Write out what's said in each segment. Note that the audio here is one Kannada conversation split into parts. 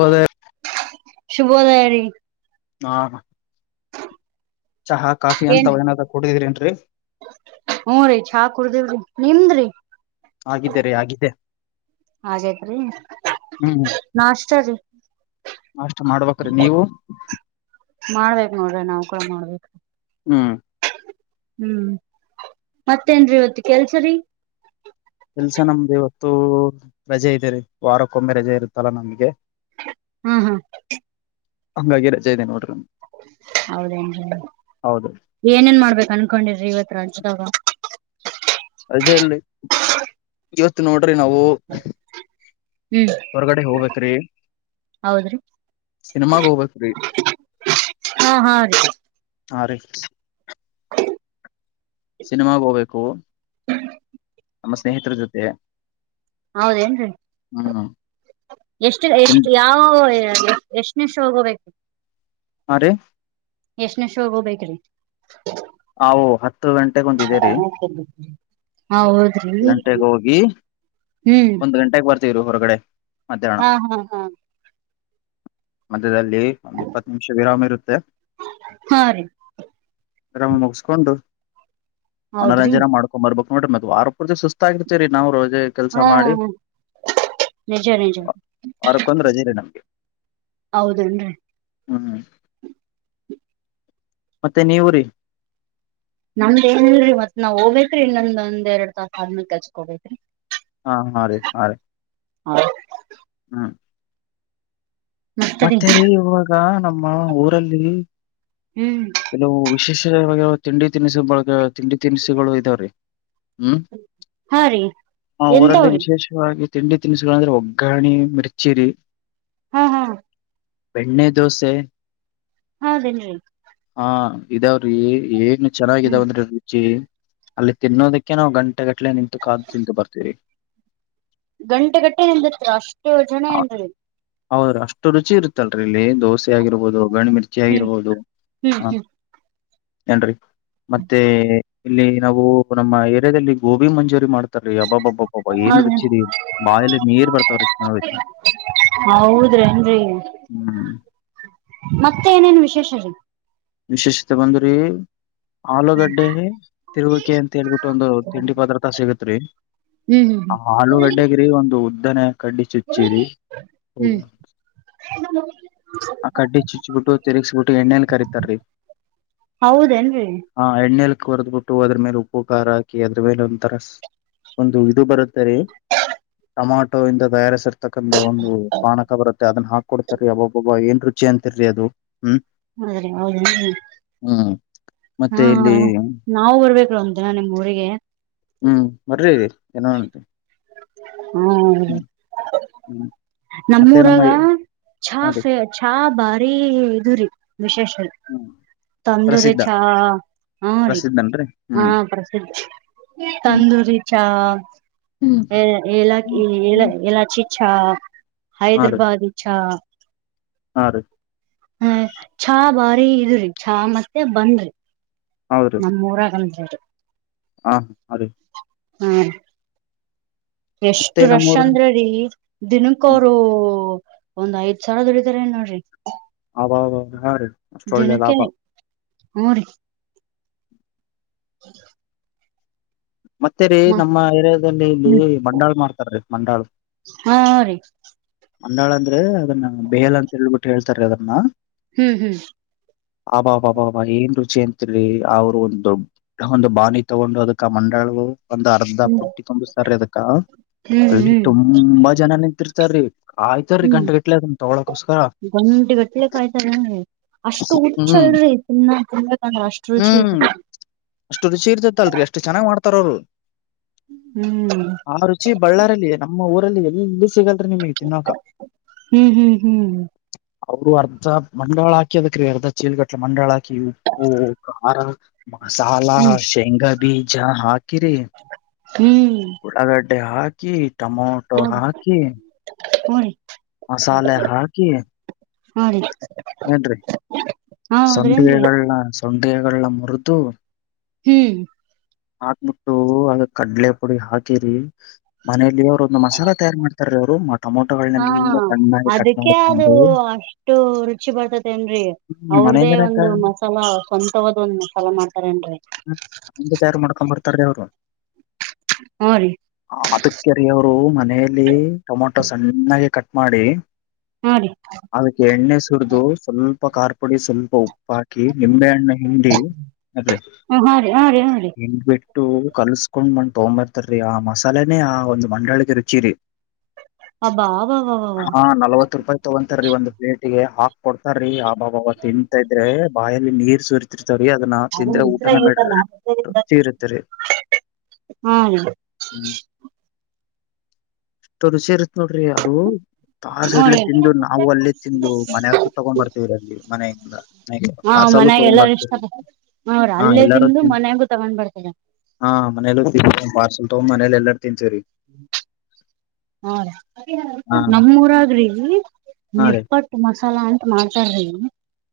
ಬದೇ ಶುಭೋದಯ ರ ಹಾ ಚಹಾ ಕಾಫಿ ಅಂತ್ ಏನಾದ್ ಕುಡಿದ್ರರಿ ನ್ರಿ ಹ್ಮ್ ರೀ ಚಾ ಕುಡದೇವ್ರಿ ನಿಮ್ದ್ರಿ ಆಗಿದ್ದೇ ರೀ ಆಗಿದ್ದೆ ಹಾಗೇತ್ ರಿ ಹ್ಮ್ ನಾ ಅಷ್ಟ ರೀ ಅಷ್ಟ ಮಾಡ್ಬೇಕ್ರೀ ನೀವು ಮಾಡ್ಬೇಕೇಕ್ ನೋಡ್ರಿ ನಾವವು ಕೂಡ ಮಾಡ್ಬೇಕು ಹಾ ಹ್ಮ್ ಮತ್ತೇನ್ ಇವತ್ತ ಕೆಲ್ಸರಿ ಕೆಲ್ಸ ನಮ್ದು ಇವತ್ತು ರಜೆ ಇದೆ ರೀ ವಾರಕ್ಕೊಮ್ಮೆ ರಜೆ ಇರುತ್ತಲ್ಲಾ ನಮ್ಗೆ ಹ್ಮ ಹಾ ಹಂಗಾಗಿ ರಜೆ ಇದೆ ನೋಡ್ರಿ ಹೌದೇನ್ ಹೌದು ಏನೇನ್ ಮಾಡ್ಬೇಕ ಅನ್ಕೊಂಡಿದ್ರಿ ಇವತ್ ರಜ ತಾಗ ರಜೆ ಇಲ್ರಿ ಇವತ್ ನೋಡ್ರಿ ನಾವು ಹ ಹೊರಗಡೆ ಹೋಗ್ಬೇಕೇರೀ ಹೌದ್ರಿ ಸಿನಿಮ ಗೋಬತ್ ಹಾ ಹಾ ರ ಹಾ ರೀ ಹ ಸಿನಿಮಾಗ ಹೋಗ್ಬೇಕು ನಮ್ಮ ಸ್ನೇಹಿತರ ಜೊತೆ ಹೌದೇನ್ ಹ್ಮ ಎಷ್ಟು ಎಷ್ಟು ಯಾವ ಎಷ್ಟನಷ್ಟ ಹೋಗೋಬೇಕು ಹಾಂ ರೀ ಎಷ್ಟನ ಶೋಗ ಹೋಗ್ಬೇಕ್ರಿ ಹಾವು ಹತ್ತು ಗಂಟೆೆಗೆೊಂದಿದ್ದೇರಿ ಹ ಹಾ ಹೋದ್ರಿ ಹ ಗಂಟೆಗೆ ಹೋಗಿ ಒಂದು ಗಂಟೆಗೆ ಬರ್ತ ಹೊರಗಡೆ ಮಧ್ಯಾಹ್ನ ಹಾ ಹಾ ಹಾ ಮಧ್ಯದಲ್ಲಿ ಒಂದು್ ಇಪ್ಪತ್ತು ನಿಮಿಷ ವಿರಾಮ ಇರುತ್ತೆ ಹಾ ರೀ ರಾಮ ಮುಗಸ್ಕೊಂಡು ಹೌದ್ರಿ ಮನೋರಂಜನೆ ಮಾಡ್ಕೊಂಡ್ಂಬರ್ಬೇಕ ಮೋಟ್ರೆ ಮತ್ತ ವಾರ ತಿ ಸುಸ್ತ ಆಗಿರ್ತತಿರಿ ನಾವು ರಜೆ ಹ್ಮ ನಿಜ ನಿಜ ವಾ- ವಾರಕ್ಕೊಂದ್ ರಜೆ ರೀ ನಮ್ಗೆ ಹೌದೇನ್ರಿ ಹ್ಮ್ ಮತ್ತೆ ನೀವು ರಿ ನಮ್ದ್ ನ್ನಲ್ರರಿ ಮತ್ ನಾವ್ ಹೋಗ್ತ್ರಿ ಇನ್ನಮ್ ಒಂದ್ ಎರಡ್ ತಾಸ ಆದ್ಮ ಕಚ್ಕೋತ್ರಿ ಹಾ ಹ ರೀ ಹ ರೀ ಹಾ ಹ್ಮ ಮತ್ತರಿ ಮತ್ತೆ ರ ಇವಾಗ ನಮ್ಮ ಊರಲ್ಲಿ ಹ್ಮ್ ಕೆಲವು ವಿಶೇಷ ತಿಂಡಿ ತಿನಿಸು ಬಳಗೆ ತಿಂಡಿ ತಿನಿಸುಗಳು ಇದಾವೀ ಹ್ಮ್ ಹಾ ರೀ ಎಂತ ಹೊ ರೀ ಾಗಿ ತಿಂಡಿ ತಿನಿಸುಗಳಂದ್ರೆ ಒಗ್ಗಾಣೆ ಮಿರ್ಚಿ ಹಾ ಹಾ ಬೆಣ್ಣೆ ದೋಸೆ ಹೌದೇನೀ ಹಾ ಇದಾವ್ರಿ ಏಗ್ನ್ ಹ್ಮ್ ಚೆನ್ನಾಗಿದಾವಂದ್ರಿ ರುಚಿ ಅಲ್ಲಿ ತಿನ್ನೋದಕ್ಕೆ ನಾವವು ಗಂಟೆ ಗಟ್ಲೆ ನಿಂತು ಕಾದ್ ತಿಂತ ಬರ್ತೀರಿ ಗಂಟೆ ಗಟ್ಟೆ ಎಂದತ್ತು ಅಷ್ಟು ಜನ ಎಂದಿ ಹೌದ್ರ ಅಷ್ಟು ರುಚಿ ಇರುತ್ತಲ್ರರಿ ಇಲ್ಲಿ ದೋಸೆ ಆಗಿರ್ಬೋದು ಗಣಡು ಮಿರ್ಚಿ ಹ್ಮ್ ಆಗಿರ್ಬೋದು ಹ್ಮ್ ಹಾ ಹ್ಮ್ ಏನ್ರಿ ಮತ್ತೆ ಇಲ್ಲಿ ನಾವು ನಮ್ಮ ಏರಿಯಾದಲ್ಲಿ ಗೋಬಿ ಮಂಜೂರಿ ಮಾಡ್ತಾರೀ ಅಬ್ಬಬ್ಬಬ್ಬ ಅಬ ಹೌದೇನ್ ಏನರುಚರಿ ಬಾಯಲ್ಲಿ ನೀರುಪರತವರಿ ಇನಿ [unintelligible] ಹೌದ್ರೇನ್ರಿ ಹ್ಮ್ ಮತ್ತೆ ಏನೇನು ವಿಶೇಷ ರೀ ವಿಶೇಷತೆ ಬಂದ್ರಿ ಆಲೂಗಡ್ಡೆ ತಿರುಗಕೆ ಅಂತ ಹೇಳ್ಬಿಟ್ಟು ಒಂದು ತಿಂಡಿ ಪದಾರ್ಥ ಸಿಗತ್ರಿ ಹ್ಮ್ ಮ್ಮ ಹ್ಮ್ ಆಲೂಗಡ್ಡೆಗ್ರೀ ಒಂದು ಉದ್ದನ ಕಡ್ಡಿ ಚುಚ್ಚಿರಿ ಹ ಹ [inaudible] ಆ ಕಡ್ಡಿ ಚುಚ್ಬಿಟ್ಟು ತಿರುಗ್ಸಬಿಟ್ಟು ಎಣ್ಣೇಲಿ ಕರಿತಾರ್ರಿ ಹೌದೇನ್ರಿ ಹ ಎಣ್ಣೆಲಿ ಕರೆದ್ ಬಿಟ್ಟು ಅದ್ರ ಮೇಲೆ ಉಪ್ಪು ಖಾರ ಹಾಕಿ ಅದ್ರ ಮೇಲೆ ಒಂ ತರ ಸ ಒಂದು ಇದು ಬರುತ್ತೆ ಸರಿ ಟಮಾಟೊ ಇಂದ ತಯಾರಿಸರ್ ತಕ್ಕಂತ ಒಂದು ಪಾಣಕ ಬರುತ್ತೆ ಅದನ್ನ ಹಾಕೊಡ್ತಾರೀ ಅಬ್ಬಬ್ಬಬ್ಬ ಏನ್ ರುಚಿ ಅಂತಿರಿ ಅದು ಹ್ಮ್ ಹದ್ರೀ ಹೌದ ಮತ್ತೆ ಇಲ್ಲಿ ಹ್ಮ ನಾವು ಬರ್ಬೇಕ್ರ ಒಂದ್ ದಿನ ನಿಮ್ ಊರಿಗೆ ಹ್ಮ್ ಬರ್ರಿ ಇ ನೋಂ ಹ್ಮ ಹ್ಮ್ ಮತ್ತೆ ನಮ್ಮ ನಮ್ಮೂರಾಗ ಹಾ ರೀ ಚಾಫೆ ಚಾ ಭಾರಿ ಇದು ರಿ ವಿಶೇಷಲ್ಲಿ ಹ್ಮ್ ತಂದೂರಿ ಚಾ ಹಾ ರೀ ನನ್ರಿ ಹಾ ಪ್ರಸಿದ್ಧಿ ತಂದೂರಿ ಚಾ ಹ್ಮ್ ಎ ಏಲಕ್ಕಿ ಎಲಾ ಹ್ಮ್ ಎಲಾಚಿ ಚಾ ಹೈದ್ರಾಬಾದ ಚಾ ಹಾಂ ರೀ ಹ ಚಾ ಬಾರಿ ಇದ್ರಿ ಚಾ ಮತ್ತೆ ಬಂದ್ರಿ ನಮ್ಮೂರ ಆಗಲ್ರಿ ಹಾ ಅದೇ ಹಾ ಎಷ್ಟ ಮತ್ತೆ ರಷ ನಮ್ಮೂರ ಅಂದ್ರ ರೀ ದಿನಕ್ಕ ಹ್ಮ್ ಅವರು ಒಂದ್ ಐದ್ ಸಾವರ ದುಡತಾರೆ ನೋಡ್ರಿ ಹ [unintelligible] ಹಾ ರೀ ಅಷ್ಟ ಒಳ್ಳೆ ದಿನಕ್ಕೆ ಲಾಭ ಹ್ರಿ [inaudible] ಮತ್ತೇ ರೀ ನಮ್ಮ ಏರಿಯಾದಲ್ಲಿ ಇಲ್ಲಿ ಹ್ಮ್ ಮಂಡಾಳ್ ಮಾಡ್ತಾರೀ ಮಂಡಾಳ ಹಾ ಹ ರೀ ಮಂಡಾಳ ಅಂದ್ರೆ ಅದನ್ನ ಬೇಲ್ ಅಂತ ಹೇಳ್ಬಿಟ್ಟು ಹೇಳ್ತಾರೆ ಅದನ್ನ ಹ್ಮ್ ಹ್ಮ್ ಅಬಬಬಬ ಏನ್ ರುಚಿ ಅತ್ರಿ ಅವ್ರು ಒಂದುಡ್ ಒಂದು ಬಾಣಿ ತಗೊಂಡು ಅದಕ್ಕ ಮಣ್ [unintelligible] ಒಂದು ಅರ್ಧ ಹ್ಮ್ ಪುಟ್ಟಿ ತುಂಬ್ಸತ್ತರೀ ಅದಕ್ಕ ಹ್ಮ್ ಅಲ್ಲಿ ಹ್ಮ್ ತುಂಬ್ ತುಂಬಾ ಜನ ನಿಂತಿರ್ತಾ ರೀ ಕಾಯ್ತ್ ರೀ ಹ್ಮ್ ಗಂಟ್ ಗಂಟ್ಲೆ ಅದನ್ನ ತಗಳಕೋಸ್ಕರ. ಗಂಟೆಗಟ್ಲೆ ಕಾಯ್ತಾರೆ ಅಷ್ಟು ಹುಚ್ಚ್ ಹಿಡ್ದತಿ ತಿನ್ನ ತಿಂಬಕಂದ್ರ ಅಷ್ಟು ರುಚಿ ಹ್ಮ್ ಇರ್ತತಿ. ಅಷ್ಟು ರುಚಿ ಇರ್ತತೆ ಅಲ್ರೀ ಅಷ್ಟು ಚೆನ್ನಾಗ್ ಮಾಡತಾರ ಅವರು. ಹ್ಮ್ ಆ ರುಚಿ ಬಳ್ಳಾರಲ್ಲಿ ನಮ್ಮ್ ಊರಲ್ಲಿ ಎಲ್ಲೂ ಸಿಗಲ್ ನಿಮಗ್ ತಿನೋಕ ಹ್ಮ್ ಹ್ಮ್ ಹ್ಮ್ ಅವರು ಅರ್ಧ ಮಂಡಾಳ್ ಹಾಕಿ ಅದಕ ರೀ ಅರ್ಧ ಚೀಲ್ಗಟ್ಲೆ ಮಂಡಾಳ್ ಹಾಕಿ ಉಪ್ಪು ಖಾರ ಮಸಾಲ ಹ್ಮ್ ಶೇಂಗಾ ಬೀಜ ಹಾಕಿರಿ. ಹ್ಮ್ ಉಳ್ಳಗಡ್ಡೆ ಹಾಕಿ ಟಮೊ ಹ್ಮ್ ಹ್ಮ್ ರೀ ಮಸಾಲೆ ಹಾಕಿ ಹ ರೀ ಏನ್ರಿ ಹೌದ್ರೇನ್ರಿ ಸಂಡಿಗೆಗಳನ ಸಂಡಿಗೆಗಳ ಮುರುದು ಹ್ಮ್ ಹಾಕ್ಬಿಟ್ಟು ಅದ್ ಕಡ್ಲೆ ಪುಡಿ ಹಾಕಿರಿ ಮನೇಲಿ ಅವ್ರ್ ಒ ಮಸಾಲಾ ತಯಾರು ಮಾಡ್ತಾರೀ ಅವರು ಹಾ ಟೊಮೊಟೊಗಳನ್ನೆಲ್ಲ ಸಣ್ಣಗಿ ಕಟ್ ಅದಕ್ಕೆ ಅದು ಮಾಡ್ಕೊಂಡು. ಅಷ್ಟು ರುಚಿ ಬರ್ತತೆ ಏನ್ರರಿ ಹ್ಮ್ ಅವ್ರುದೇ ಮನೆಯಿಂದನೇ ಒಂದು ತ- ಮಸ್ತ್ ಸಲ ಸ್ವಂತವಾದ ಒಂದ್ ಮಾಸಲ ಮಾಡ್ತಾರೇನ್ರಿ. ತಯಾರ್ ಮಾಡ್ಕೊ ಬರ್ತಾರ್ ರೀ ಅವರು. ಹ ರೀ ಅದಕೆ ರೀ ಅವರು ಮನೆಯಲ್ಲಿ ಟೊಮೊಟೊ ಸಣ್ಣಾಯಗ್ ಕಟ್ ಮಾಡಿ ಹಾ ರೀ ಅದಕ್ಕೆ ಎಣ್ಣೆ ಸುರುದು ಸ್ವಲ್ಪ ಖಾರ್ ಪುಡಿ ಸ್ವಲ್ಪ ಉಪ್ಪ್ ಹಾಕ್ ಕಿ ನಿಂಬೆಹಣ್ಣ ಹಿಂಡಿ ಅದ್ ಹ ಹ ರೀ ಹ್ ರೀ ಹ್ ರೀ ಹಿಂಡ್ ಬಿಟ್ಟು ಕಲ್ಸ್ಕೊಂಡ್ ಮಂಡ್ ತಗೊಬರ್ತಾರೀ ಆ ಮಸಾಲೆನೇ ಆ ಒಂದ್ ಮಂಡಾಳಿಗೆ ರುಚಿ ರೀ. ಹಬ ಹಬ ಬಬಬ ನಲ್ವತ್ತು ರೂಪಾಯ್ ತಗೊಂತಾರೀ ಒಂದು ಪ್ಲೇಟ್ಗೆ ಹಾಕ್ ಕೊಡ್ತಾ ರೀ ಅಬ್ಬಬ್ಬ ತಿಂತ ಇದ್ರೆ ಬಾಯಲ್ಲಿ ನೀರ್ ಸುರಿ ರ್ತವ ರೀ ಅದನ್ನ ಅದು ತಿಂದ್ರೆ ಊಟನೇ ಉಸಿರಾಗ ಬ್ಯಾಡ್ ಐತಲ್ಲ ರೀ ರುಚಿ ಇರುತ್ತೆ ರೀ ಹಾ ರೀ ಹ್ಮ್ ಎಷ್ಟು ರುಚಿ ಇರ್ ನೋಡ್ರಿ ಅದು ತಸ್ ಹಾ ಸೈಡ್ಲೆ ತಿಂದು ನಾವು ರೀ ಅಲ್ಲೇ ತಿಂದು ಮನಗೂ ತಗೊಂಡ್ ಬರ್ತೀವ್ರ್ ರೀ ಅಲ್ಲಿ ಮನೆಯಿಂದ ಹಾ ಪಾರ್ಸಲ್ ಮನ್ಯಾಗ ತಗೊಂಡ್ ಎಲ್ಲಾರ್ ಇಷ್ಟ ಬರ್ತೇವ್ರಿ ಪಡ್ ಅವ್ರ ಹಾ ಅಲ್ಲೇ ಎಲ್ಲಾರೂ ತಿಂದು ತಿನ್ ಮನ್ಯಾಗು ತಗೊಂಡ್ ಬರ್ತರೆ. ಹಾ ಮನೆಲ್ಲೂ ತಿಂದ್ ಪಾರ್ಸಲ್ ತಗೊ ಮನೆಲ್ಲಿ ಎಲ್ಲರೂ ತಿಂತೀವ್ ರೀ ಹಾ ರೀ ಹಾ ನಮ್ಮೂರ್ ಅಗ್ರಿ ಹಾ ರೀ ನಿಪ್ಪಟ್ ಟು ಮಸಾಲ ಅಂತ ಮಾಡ್ತಾರೀ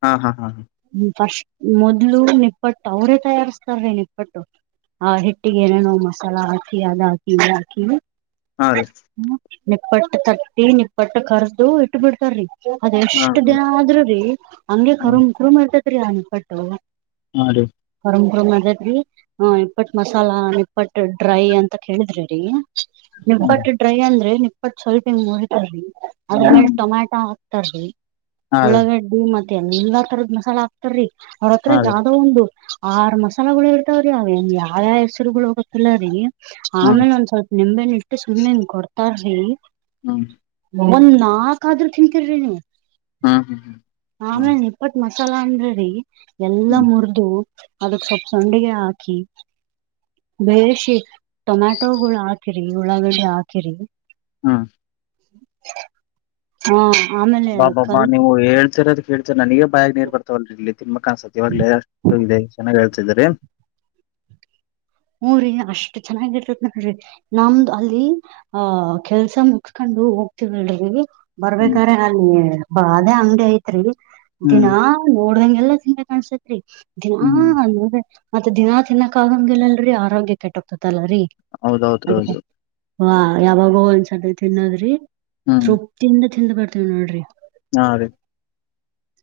ಹಾ ಹಾ ಹಾ ಹ ಹ್ಮ ಫಸ್ಟ್ ಮೊದ್ಲು ನಿಪ್ಪಟ್ಟು ಅವ್ರೇ ತಯಾರಸ್ತಾ ರೀ ನಿಪ್ಪಟ್ಟು. ಆ ಹಿಟ್ಟಿಗೆ ಏನೇನೋ ಮಸಾಲ ಹಾಕಿ ಅದ್ ಹಾಕಿ ಇದ್ ಹಾಕಿ ಹಾ ರೀ ಹ್ಮ ನಿಪ್ಪಟ್ಟ ತಟ್ಟಿ ನಿಪ್ಪಟ್ಟ ಕರ್ದು ಇಟ್ಟು ಬಿಡ್ತಾರ್ರಿ ಹಾ ಅದಎಷ್ಟು ಹಾ ದಿನ ಆದರೂ ಹಾ ನಿಪ್ಪಟ್ಟು ಹಾ ರೀ ಪರಂಪರ ಮದತ್ ರೀ ಹಾ ನಿಪ್ಪಟ್ ಮಸಾಲಾ ನಿಪ್ಪ ಡ್ರೈ ಅಂತ ಕೇಳಿದರೆ ಹಾ ನಿಪ್ಪಟ್ಟ ಡ್ರೈ ಅಂದ್ರೆ ನಿಪ್ಪಟ್ಟ ಸ್ವಲ್ಪ ಹಿಂಗ ಮುಡತಾರರಿ ಅದ್ಮೇಲ್ ಟೊಮ್ಯಾಟೊ ಹಾಕ್ತಾರಿ ಹಾ ರೀ ಉಳ್ಳಾಗಡ್ಡೆ ಮತ್ತೆ ಎ ಎಲ್ಲಾ ತರದ ಮಸಾಲ ಹಾಕ್ತಾರೀ ಅವ್ರ ಹತ್ರ ಹಾ ರೀ ಯಾವ್ದೋ ಒಂದು ಆರ್ ಮಸಾಲಗಳು ಇರ್ತಾವ್ರೀ ಅವ ಯಾವ್ಯಾವ ಹೆಸರುಗಳು ಹೋಗತಿಿಲ್ಲ ರೀ ಹ್ಮ್ ಆಮೇಲೆ ಒಂದ್ ಸ್ವಲ್ಪ ನಿಂಬೆಣ್ಣುನಟ್ಟು ಸುಮ್ಮನೆನ್ ಕೊಡ್ತಾರ -ರಿ ಹ್ಮ ಒಂದ್ ನಾಕ್ ಆದ್ರೂ ತಿನ್ಕಿರಿ ನೀವು ಹಾ ಹಾ ಹಾ ಆಮೇಲೆ ನಿಪ್ಪಟ್ ಮಸಾಲ ಅಂದ್ರೆ ಹ್ಮ್ ಅದಕ್ ಸ್ವಲ್ಪ ಸಂಡಿಗೆ ಹಾಕಿ ಬೇರೆ ಶ ಟೊಮ್ಯಾಟೊಗಳು ಹಾಕಿರಿ ಉಳ್ಳಾಗಡಿ ಹಾಕಿರಿ ಹಾ ಹ ಹಾ ಆಮೇಲೆ ಹೇಳ್ತಿರೋದ ಅಬ್ಬಬ್ಬಾಳ್ತಿರುವುದು ಹೇಳ್ತ ನನಗ ಬಯಗ್ ನೀರ್ ಬರ್ತಾವಲ್ ಇಲ್ಲಿ ತಿನ್ಮಕ್ಕ ಅನ್ಸತತಿ ಇವಾಗಲ ಅಷ್ಟ ಇದೆ ಚೆನ್ನಾಗಿ ಹೇಳ್ತಿದರಿ ಹಊ ರರಿ ಅಷ್ಟ್ ಚೆನ್ನಾಗಿರ್ತತ್ ನೋಡಿ ನಮ್ದು ಅಲ್ಲಿ ಕೆಲಸ ಮುಚ್ಕೊಂಡು ಹ್ಮ್ ಬರಬೇಕಾದರೆ ನ ಬಾದೆ ಅಂಗಡಿ ಐತ್ರಿ ಹ್ಮ್ ದಿನಾ ನೋಡವಗೆಲ್ಲಾ ತಿಿಂದ ಕಾಣಸತ್ರಿ ದಿನಾ ಹ್ಮ್ ಅಂದಂದ್ರೆ ದಿನಾ, ತಿನ್ನಕ್ಕಾಗಲ್ಲರಿ ಆರೋಗ್ಯ ಕೊಟ್ಟು ಹೌದೌದ್ರೌದು ಲವಂಗ ಸತಿ ತಿನ್ನುವುದರಿಂದ ಹ್ಮ್ ತೃಪ್ತಿಯಿಂದ ತಿಂದು ಬಿಡ್ತೀನಿ ನೋಡ್ರಿ ಹಾ ಅದೇ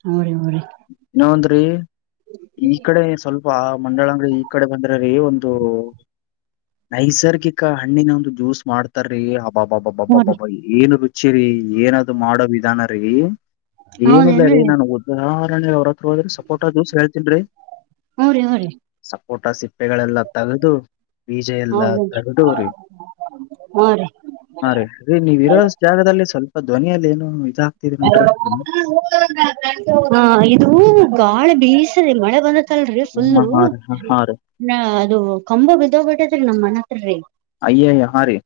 ಮೂಊ ರ ಹಊ ರೀ ನಾವಂದ್ರಿ ಈ ಕಡೆ ಸ್ವಲ್ಪ ಆ ಮಂಡಲ ಅಂಗಡಿ ಈ ಕಡೆ ಬಂದ್ರ ರೀ ಒಂದು ನೈಸರ್ಗಿಕ ಹಣ್ಣಿನ ಒಂದು ಜ್ಯೂಸ್ ಮಾಡ್ತಾರೀ ಬ ಬಾ ಬಾಬಾ ಬಾಬಾ ಹ್ರಿ ಬಾಬಾ ಏನು ರುಚಿ ರೀ ಏನದು ಮಾಡೋ ವಿಧಾನ ರೀ ಏನಿಲ್ಲ ಹೌದೇನ್ರಿ ರೀ ನಾನು ಉದಾಹರಣೆ ಅವರ ಅವಳ್ಗೆ ಸಪೋಟ ಜೂಸ್ ಹೇಳ್ತನ್ರೀ ಹ್ರಿ ಹ್ರಿ ಸಪೋಟ ಸಿಪ್ಪೆಗಳೆಲ್ಲ ತೆಗೆದು ಬೀಜ ಎಲ್ಲ ಹೌದೇನ್ರಿ ತಗದವ್ರಿ ರೀ ನೀವ ಇರ ಜಾಗದಲ್ಲಿ ಸ್ವಲ್ಪ ಧ್ವನಿಯಲ್ಲಿ ಏನು ಇದ ಹ ಇದು ಗಾಳಿ ಬೀಸದೆ ಮಳೆ ಬಂದ ಲ್ರಿ ಹ್ಮ್, ಹಾ ಹಾ ರೀ ಹಾ ಹಾ ರೀ ಫುಲ್ಲ ಅದು ಕಂಬ ಬಿದ್ದೋಗ್ಬಿಟ್ಟೇತ್ರಿ ನಮ್ ಮನ್ ಹತ್ರರಿ ಅಯ್ಯೋ ಅಯ್ ರ್ರೀ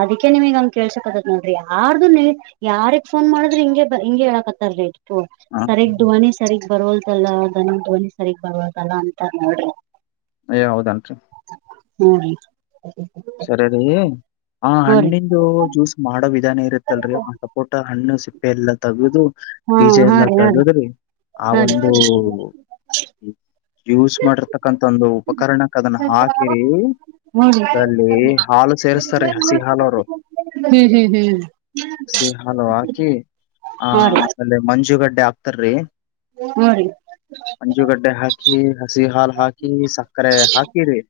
ಅದಿಕ್ಕೆ ನಿಮಗ್ ಹಂಗ ಕೇಳ್ಸಕ್ದತ್ ನೋಡ್ರಿ ಯಾರ್ದು ನಿ ಯಾರಿಗ್ ಫೋನ್ ಮಾಡುದ್ರೆ ಹಿಂಗಗೆ ಹಿಂಗಗೆ ಹೇಳಾಕತ್ತಾರೀ ಹ ಸರಿಯಗ್ ಧವನಿ ಸರಿಗ್ ಬರವಲ್ದಲ್ಲಾಧ್ವನಿ ಧ್ವಿ ಸಗ್ ಬರವದಲ್ಲ ಅಂತ ನೋಡ್ರಿ ಏ ಹೌದನ್ರರಿ ಹ್ಮ್ ೀ ಆ ಹಣ್ಣಿಂದು ಜ್ಯೂಸ್ ಮಾಡೋ ವಿಧಾನ ಇರುತ್ತಲ್ರಿ ಆ ಪಊಟ ಹಣ್ಣು ಸಿಪ್ಪೆ ಎಲ್ಲ ತಗದು ಹ್ಮ ರೀ ಬೀಜ ಹಾ ಹಾ ಎಲ್ಲ ರೀ ಹಾ ರೀ ತಗದ್ರಿ ಆ ಹಾ ರೀ ಒಂದು ಯೂಸ್ ಮಾಡಿರ್ತಕ್ಕಂ ಒಂದು ಉಪಕರಣಕ್ಕ ಅದನ್ನ ಹಾಕಿರಿ ಮಬ ಅದ್ರಲ್ಲಿ ಹಾಲು ಹ್ಮ್ ಸೇರಿಸಸ್ತಾರೀ ಹಸಿ ಹಾಲು ಅವರು ಹ್ಮ್ ಹ್ಮ್ ಹಸಿ ಹಾ ರೀ ಅಲ್ಲೇ ಮಂಜುಗಡ್ಡೆ ಹಾಕ್ತಾರೀ ಹಾ ರೀ ಮಂಜುಗಡ್ಡೆ ಹಾಕಿ ಹಸಿ ಹಾಲು ಹಾಕಿ ಸಕ್ಕರೆ ಹಾಕಿರಿ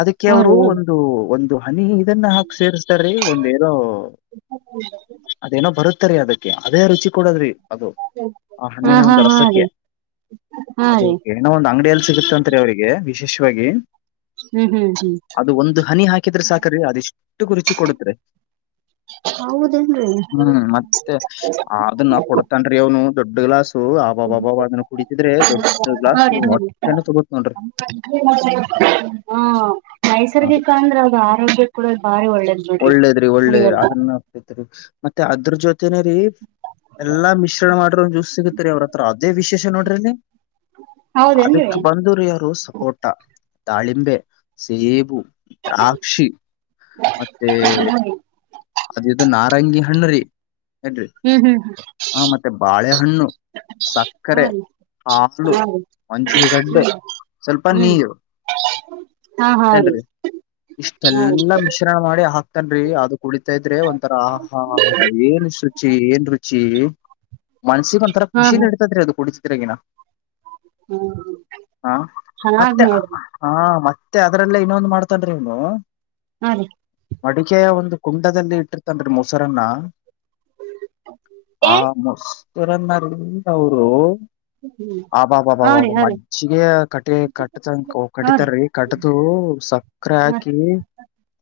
ಅದಕ್ಕೆ ಹ್ಮ್ ಅವರು ರೀ ಒಂದು ಒಂದು ಮನಿ ಇದನ್ನ ಹಾಕ್ ಸೇರ್ಸ್ತ ರೀ ಒಂದೇನೋ ಅದೇನೋ ಬರುತ್ತ ಇತರಿ ಅದಕ್ಕೆ ಅದೇ ರುಚಿ ಕೊಡದ್ರಿ ಅದು ಆ ಹಾ ಹಣ್ಣಿನ ಹಾ ಒಂದು ಹಾ ರಸಕ್ಕೆ ರೀ ಹಾ ಅದು ರೀ ಇನ್ನೋ ಒಂದ್ ಅಂಗಡಿಯಲ್ಲಿ ಸಿಗುತ್ತೆತ್ರಿ ಅವ್ರರಿಗೆ ವಿಶೇಷವಾಗಿ ಹ್ಮ್ ಹ್ಮ್ ಹ್ಮ್ ಅದು ಒಂದು್ ಹನಿ ಹಾಕಿದ್ರೆ ಸಾಕ್ರರಿ ಅದಿಷ್ಟು ರುಚಿ ಕೊಡದ್ರಿ ಹೌದೇನ್ರಿ ಹ್ಮ್ ಮತ್ತೆ ಅನ್ನಾ ಕೊಡ್ತನ್ರಿ ಅವನು ದೊಡ್ಡ ಗ್ಲಾಸ್ ಆಬಬಾಬ ಅದನ್ನ ಕುಡಿಸಿದ್ರೆ ದೊಡ್ಡ ಗ್ಲಾಸ್ ನೋಡಿ ನೋಡಿ ಹೊಟ್ಟೆನ್ನು ತಗೋ ನೋಡ್ರಿ ಹಾ ಅದು ನೈಸರ್ಗಿಕ ಅಂದ್ರೆ ಅವ ಆರೋಗ್ಯ ಕೂಡ ಭಾರಿ ಒಳ್ಳೇದು ಒಳ್ಳೇದ್ರಿ ಒಳ್ಳೇದ್ರಿ ಅದನ್ನತ್ರಿ ಮತ್ತೆ ಅದ್ರ ಜೊತನೇ ರೀ ಎಲ್ಲಾ ಮಿಶ್ರಣ ಮಾಡ್ರ ಒಂದ್ ಜ್ಯೂಸ್ ಸಿಗುತ್ತತ್ರಿ ಅವ್ರತ್ರ ಅದೇ ವಿಶೇಷ ನೋಡ್ರಿ ನೀ ಅದಕ್ಕೆ ಹೌದೇನ್ರಿ ಬಂದರು ಯಾರು ಸಪೋರ್ಟ್ ತಾಳಿಂಬೆ ಸೇಬು ದ್ರಾಕ್ಷಿ ಮೇ ಅದದು ನಾರಂಗಿ ಹಣ್ಣ್ರಿ ಹೇಳ್ರಿ ಹ್ಮ್ ಹ್ಮ್ ಹ್ಮ್ ಹ ಮತ್ತೆ ಬಾಳೆಹಣ್ಣು ಸಕ್ಕರೆ ನೋಡ್ರಿ ಹಾಲು ನೋಡ್ರಿ ಮಂಜುಗಡ್ಡೆ ಹ್ಮ್ ಸ್ವಲ್ಪ ಹ್ಮ್ ನೀರು ಹಾ ಹಾ ರೀ ಏನ್ರಿ ಹಾ ರೀ ಇಷ್ಟೆಲ್ಲಾ ಮಿಶ್ರಣ ಮಾಡಿ ಹಾಕ್ತನ್ಿ ಅದು ಕುಡಿತಾ ಇದ್ರೆ ಒಂಂತರ ಆಹಾ ಏನ್ ರುಚಿ ಏನ್ ರುಚಿ ಮನ್ಸಿಗ ಒಂಥರಾ ಹಾ ಖುಷಿ ಹಾ ನಡತದ್ರಿ ಅದು ಕುಡಿತಿದ್ರಗಿನ ಹಾ ಚೆನ್ನಾಗ್ ಮತ್ತೆ ನೋಡ್ರಿ ಹಾ ಮತ್ತೆ ಅದ್ರಲ್ಲ ಇನ್ನೊಂದ್ ಮಾಡ್ತನ್ಿ ಇನು ಹಾಂ ರೀ ಮಡಿಕೆಯ ಒಂದು ಕುಂಡದಲ್ಲಿ ಇಟ್ಟಿರ್ತನ್ರಿ ಮೊಸರನ್ನ ಆ ಮಸ್ತರನ್ನರಿಲ್ಲ ಅವರು ಹ ಹ್ಮ್ ಆಬಾಬಾಬಬಬ ಮಜ್ಜಿಗೆ ಕಟ್ಟಿ ಕಟ್ಟ ಹಾ ರೀ ಕಟ್ಟಿತಾರೀ ಕಟ್ಟ್ದ ಸ ಅಕ್ರ ಹಾಕಿ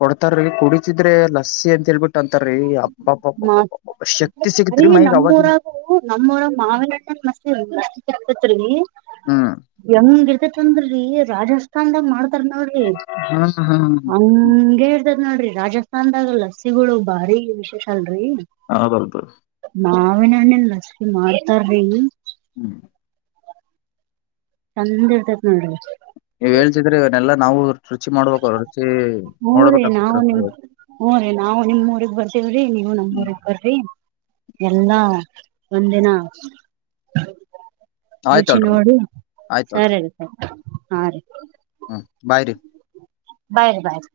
ಕೊಡ್ತಾರ ಕುಡಿತಿದ್ರೆ ಲಸ್ಸಿ ಅಂತ ಹೇಳ್ಬಿಟ್ಟು ಅಂತಾರೀ ಹಬ್ಬಬ್ಬ ಶಕ್ತಿ ಸಿಗತ್ೀ ಮೈಗ ಅವವಾಗಿ ನಮ್ಮಊರ ಮಾವಿನಟ್ಟ ಮಸ್ ಆಗ್ತತ್ರಿ ಹ್ಮ್ ಹೆಂಗ ಇರ್ತೇತಂದ್ರಿ ರಾಜಸ್ಥಾನ್ದಾಗ ಮಾಡ ನೋಡ್ರಿ ಹ್ಮ್ ಹ್ಮ್ ಹ್ಮ್ ಹಂಗಗೆ ಹೇಳ್ತಾರ ನೋಡ್ರಿ ರಾಜಸ್ಥಾನ್ದಾಗ ಲಸ್ಸಿಗಳು ಬಾರಿ ವಿಶೇಷ ಅಲ್ರರಿ ಹದೌದು ನಾವನಣ್ಣನ್ ರಸ್ಿ ಮಾಡ್ತಾರ್ರಿ ಹ್ಮ್ ಚಂದ್ ಇರ್ತೇತ್ ನೋಡ್ರಿ ನೀವ್ ಹೇಳ್ತಿದ್ರೆ ಇವನ್ನಲ್ಲಾ ನಾವು ರುಚಿ ಮಾಡ್ಬೇಕು ರುಚಿ ನೋಡ್ಬೇಕಾಗಗ್ತತಿ ಹ್ ರೀ ನಾವು ನಿಮ್ಮ್ಊಗ್ ಬರ್ತೀವ್ರೀ ನೀವು ನಮ್ಮ್ ಊಗ್ ಬರ್ರರಿ ಎಲ್ಲಾ ಒಂದಿನ ರುಚಿ ಆಯ್ತಳ್ರಿ ನೋಡಿ ಆಯ್ತಳ್ರಿ ಸರಿ ರೀ ಸರಿ ಹಾ ರೀ ಹ್ಮ್ ಬ್ರ ಬಾಯ್ ಬಾಯ್